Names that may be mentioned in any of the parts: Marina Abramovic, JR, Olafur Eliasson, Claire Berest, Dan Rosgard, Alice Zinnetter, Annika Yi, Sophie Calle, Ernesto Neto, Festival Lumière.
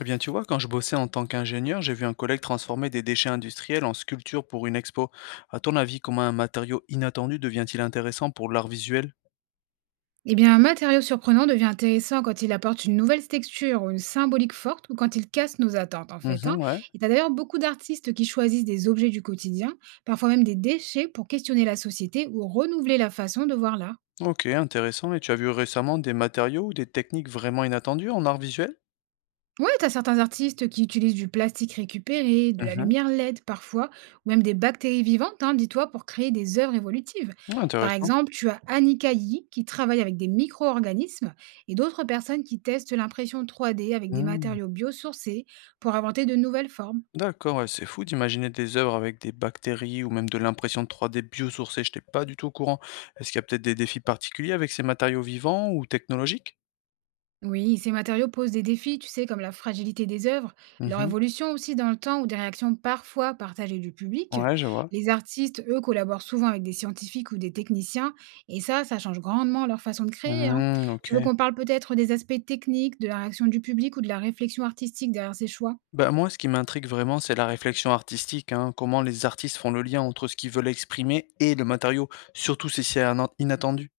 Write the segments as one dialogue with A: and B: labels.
A: Eh bien, tu vois, quand je bossais en tant qu'ingénieur, j'ai vu un collègue transformer des déchets industriels en sculptures pour une expo. À ton avis, comment un matériau inattendu devient-il intéressant pour l'art visuel?
B: Eh bien, un matériau surprenant devient intéressant quand il apporte une nouvelle texture ou une symbolique forte ou quand il casse nos attentes, en fait, hein.
A: Mhm, ouais.
B: Et tu d'ailleurs beaucoup d'artistes qui choisissent des objets du quotidien, parfois même des déchets, pour questionner la société ou renouveler la façon de voir l'art.
A: Ok, intéressant. Et tu as vu récemment des matériaux ou des techniques vraiment inattendues en art visuel?
B: Ouais, t'as certains artistes qui utilisent du plastique récupéré, de la
A: Mhm,
B: lumière LED parfois, ou même des bactéries vivantes, hein, dis-toi, pour créer des œuvres évolutives.
A: ouais,
B: Par
A: intéressant.
B: exemple, tu as Annika Yi qui travaille avec des micro-organismes et d'autres personnes qui testent l'impression 3D avec des
A: Hmm,
B: matériaux biosourcés pour inventer de nouvelles formes.
A: d'accord, ouais, c'est fou d'imaginer des œuvres avec des bactéries ou même de l'impression 3D biosourcée. Je n'étais pas du tout au courant. Est-ce qu'il y a peut-être des défis particuliers avec ces matériaux vivants ou technologiques?
B: Oui, ces matériaux posent des défis, tu sais, comme la fragilité des œuvres, leur
A: Mhm,
B: évolution aussi dans le temps ou des réactions parfois partagées du public.
A: ouais, je vois.
B: Les artistes, eux, collaborent souvent avec des scientifiques ou des techniciens, et ça change grandement leur façon de créer, hein.
A: Hmm, ok.
B: Tu veux qu'on parle peut-être des aspects techniques, de la réaction du public ou de la réflexion artistique derrière ces choix.
A: Bah, moi, ce qui m'intrigue vraiment, c'est la réflexion artistique, hein, comment les artistes font le lien entre ce qu'ils veulent exprimer et le matériau, surtout si c'est inattendu.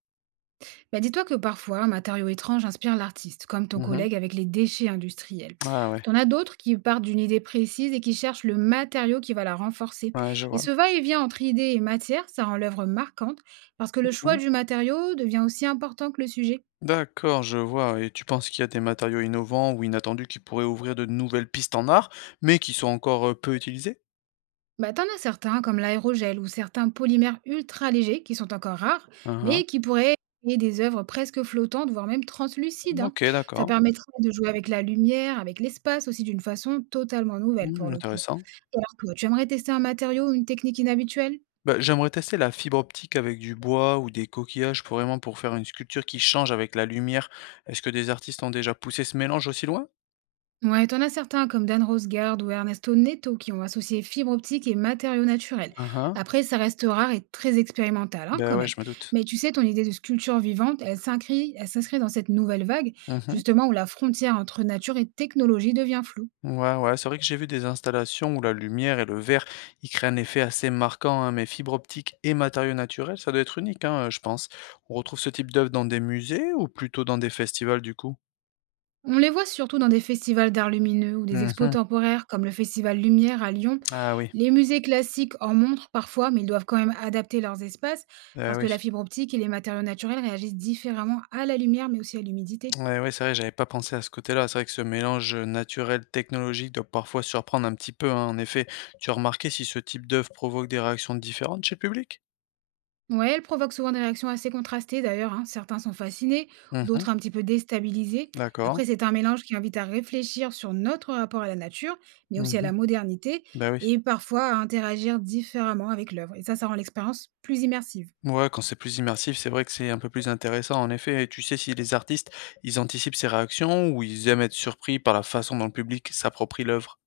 B: Bah, dis-toi que parfois, un matériau étrange inspire l'artiste, comme ton
A: Mhm.
B: collègue avec les déchets industriels.
A: Ah ouais,
B: T'en as d'autres qui partent d'une idée précise et qui cherchent le matériau qui va la renforcer.
A: ouais, je
B: Et
A: vois.
B: ce va-et-vient entre idées et matière, ça rend l'œuvre marquante, parce que le choix
A: Mhm.
B: du matériau devient aussi important que le sujet.
A: D'accord, je vois. Et tu penses qu'il y a des matériaux innovants ou inattendus qui pourraient ouvrir de nouvelles pistes en art, mais qui sont encore peu utilisés?
B: Bah, t'en as certains, comme l'aérogel ou certains polymères ultra légers, qui sont encore rares,
A: Ah ah.
B: mais qui pourraient créer des œuvres presque flottantes, voire même translucides, hein.
A: Ok,
B: Ça
A: d'accord.
B: permettrait de jouer avec la lumière, avec l'espace aussi, d'une façon totalement nouvelle pour
A: Hmm,
B: le coup.
A: intéressant.
B: Et alors, toi, tu aimerais tester un matériau ou une technique inhabituelle.
A: Bah, j'aimerais tester la fibre optique avec du bois ou des coquillages pour vraiment pour faire une sculpture qui change avec la lumière. Est-ce que des artistes ont déjà poussé ce mélange aussi loin?
B: Ouais, t'en as certains comme Dan Rosgard ou Ernesto Neto qui ont associé fibre optique et matériaux naturels.
A: Ah ah.
B: Après, ça reste rare et très expérimental, hein,
A: Ben
B: quand
A: ouais,
B: même.
A: je me doute.
B: Mais tu sais, ton idée de sculpture vivante, elle s'inscrit dans cette nouvelle vague,
A: Mmh.
B: justement où la frontière entre nature et technologie devient floue.
A: Ouais, ouais, c'est vrai que j'ai vu des installations où la lumière et le verre, ils créent un effet assez marquant, hein, mais fibres optiques et matériaux naturels, ça doit être unique, hein, je pense. On retrouve ce type d'œuvre dans des musées ou plutôt dans des festivals, du coup?
B: On les voit surtout dans des festivals d'art lumineux ou des expos
A: Mmh.
B: temporaires comme le Festival Lumière à Lyon.
A: Ah oui,
B: Les musées classiques en montrent parfois, mais ils doivent quand même adapter leurs espaces
A: ah
B: parce que
A: oui.
B: la fibre optique et les matériaux naturels réagissent différemment à la lumière mais aussi à l'humidité.
A: Ouais, ouais, c'est vrai, j'avais pas pensé à ce côté-là. C'est vrai que ce mélange, naturel technologique doit parfois surprendre un petit peu, hein, en effet. Tu as remarqué si ce type d'œuvre provoque des réactions différentes chez le public?
B: Ouais, elle provoque souvent des réactions assez contrastées d'ailleurs, hein. Certains sont fascinés,
A: Mmh.
B: d'autres un petit peu déstabilisés.
A: D'accord.
B: Après, c'est un mélange qui invite à réfléchir sur notre rapport à la nature, mais
A: Mmh
B: aussi à
A: mh.
B: la modernité,
A: Bah, oui.
B: et parfois à interagir différemment avec l'œuvre. Et ça rend l'expérience plus immersive.
A: Ouais, quand c'est plus immersif, c'est vrai que c'est un peu plus intéressant, en effet. Et tu sais si les artistes, ils anticipent ces réactions ou ils aiment être surpris par la façon dont le public s'approprie l'œuvre?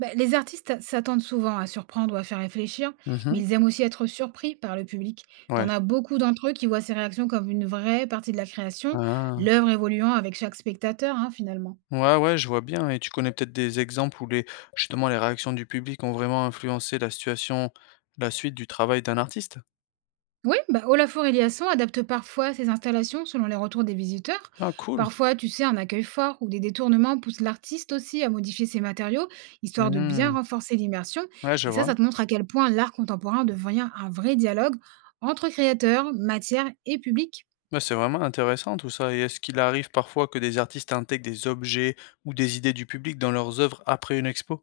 B: Bah, les artistes s'attendent souvent à surprendre ou à faire réfléchir, mais
A: Mhm.
B: ils aiment aussi être surpris par le public.
A: Ouais.
B: T'en as beaucoup d'entre eux qui voient ces réactions comme une vraie partie de la création,
A: Ah.
B: l'œuvre évoluant avec chaque spectateur, hein, finalement.
A: Ouais, ouais, je vois bien. Et tu connais peut-être des exemples où les, justement, les réactions du public ont vraiment influencé la situation, la suite du travail d'un artiste?
B: Oui, bah, Olafur Eliasson adapte parfois ses installations selon les retours des visiteurs.
A: Ah, cool.
B: Parfois, tu sais, un accueil fort ou des détournements poussent l'artiste aussi à modifier ses matériaux, histoire de bien
A: Mhm.
B: renforcer l'immersion.
A: Ouais, je
B: Et ça,
A: vois.
B: ça te montre à quel point l'art contemporain devient un vrai dialogue entre créateurs, matière et public.
A: Bah, c'est vraiment intéressant tout ça. Et est-ce qu'il arrive parfois que des artistes intègrent des objets ou des idées du public dans leurs œuvres après une expo?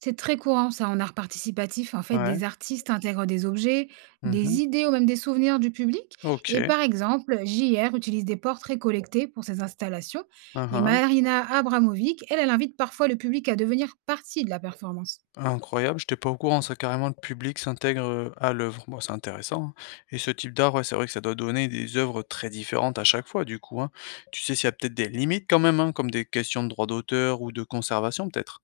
B: C'est très courant ça en art participatif. En fait,
A: Ouais.
B: des artistes intègrent des objets,
A: Mhm.
B: des idées ou même des souvenirs du public. Et
A: Ok.
B: par exemple, JR utilise des portraits collectés pour ses installations.
A: Hein,
B: Et
A: hein.
B: Marina Abramovic, elle, elle invite parfois le public à devenir partie de la performance.
A: Incroyable, j'étais pas au courant, ça carrément le public s'intègre, à l'œuvre. Bon, c'est intéressant, hein, et ce type d'art, ouais, c'est vrai que ça doit donner des œuvres très différentes à chaque fois du coup, hein. Tu sais s'il y a peut-être des limites quand même, hein, comme des questions de droit d'auteur ou de conservation peut-être?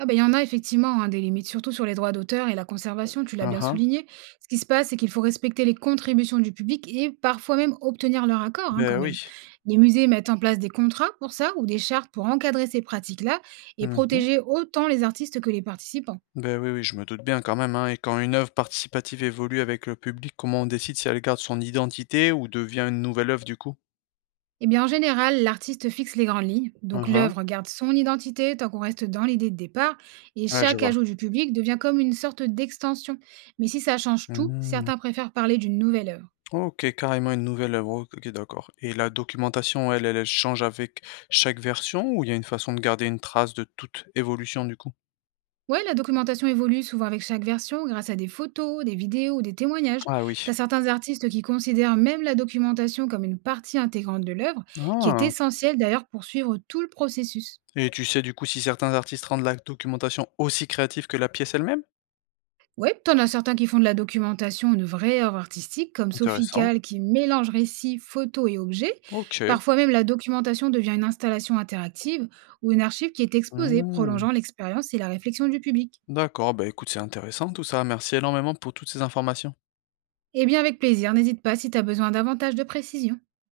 B: Ah ben il y en a effectivement, hein, des limites, surtout sur les droits d'auteur et la conservation, tu l'as
A: Ah
B: bien
A: hein.
B: souligné. Ce qui se passe, c'est qu'il faut respecter les contributions du public et parfois même obtenir leur accord, hein,
A: Ben
B: quand
A: oui.
B: même. Les musées mettent en place des contrats pour ça ou des chartes pour encadrer ces pratiques-là et
A: Mmh mh.
B: protéger autant les artistes que les participants.
A: Oui, oui, je me doute bien quand même, hein, et quand une œuvre participative évolue avec le public, comment on décide si elle garde son identité ou devient une nouvelle œuvre du coup?
B: Eh bien, en général, l'artiste fixe les grandes lignes,
A: Ah
B: donc
A: hein.
B: l'œuvre garde son identité tant qu'on reste dans l'idée de départ, et
A: Ouais, je
B: chaque
A: vois.
B: ajout du public devient comme une sorte d'extension. Mais si ça change tout,
A: Mmh.
B: certains préfèrent parler d'une nouvelle œuvre.
A: OK, carrément une nouvelle œuvre. OK, ok, d'accord, et la documentation, elle change avec chaque version ou il y a une façon de garder une trace de toute évolution, du coup?
B: Ouais, la documentation évolue souvent avec chaque version grâce à des photos, des vidéos ou des témoignages.
A: Ah oui.
B: T'as certains artistes qui considèrent même la documentation comme une partie intégrante de l'œuvre, qui est
A: Ah!
B: essentielle d'ailleurs pour suivre tout le processus.
A: Et tu sais, du coup, si certains artistes rendent la documentation aussi créative que la pièce elle-même?
B: Ouais, t'en as certains qui font de la documentation une vraie œuvre artistique, comme Sophie
A: Intéressant.
B: Calle qui mélange récits, photos et objets.
A: OK.
B: Parfois même, la documentation devient une installation interactive ou une archive qui est exposée,
A: Mmh.
B: prolongeant l'expérience et la réflexion du public.
A: D'accord, bah, écoute, c'est intéressant tout ça. Merci énormément pour toutes ces informations.
B: Eh bien, avec plaisir, n'hésite pas si t'as besoin davantage de précision.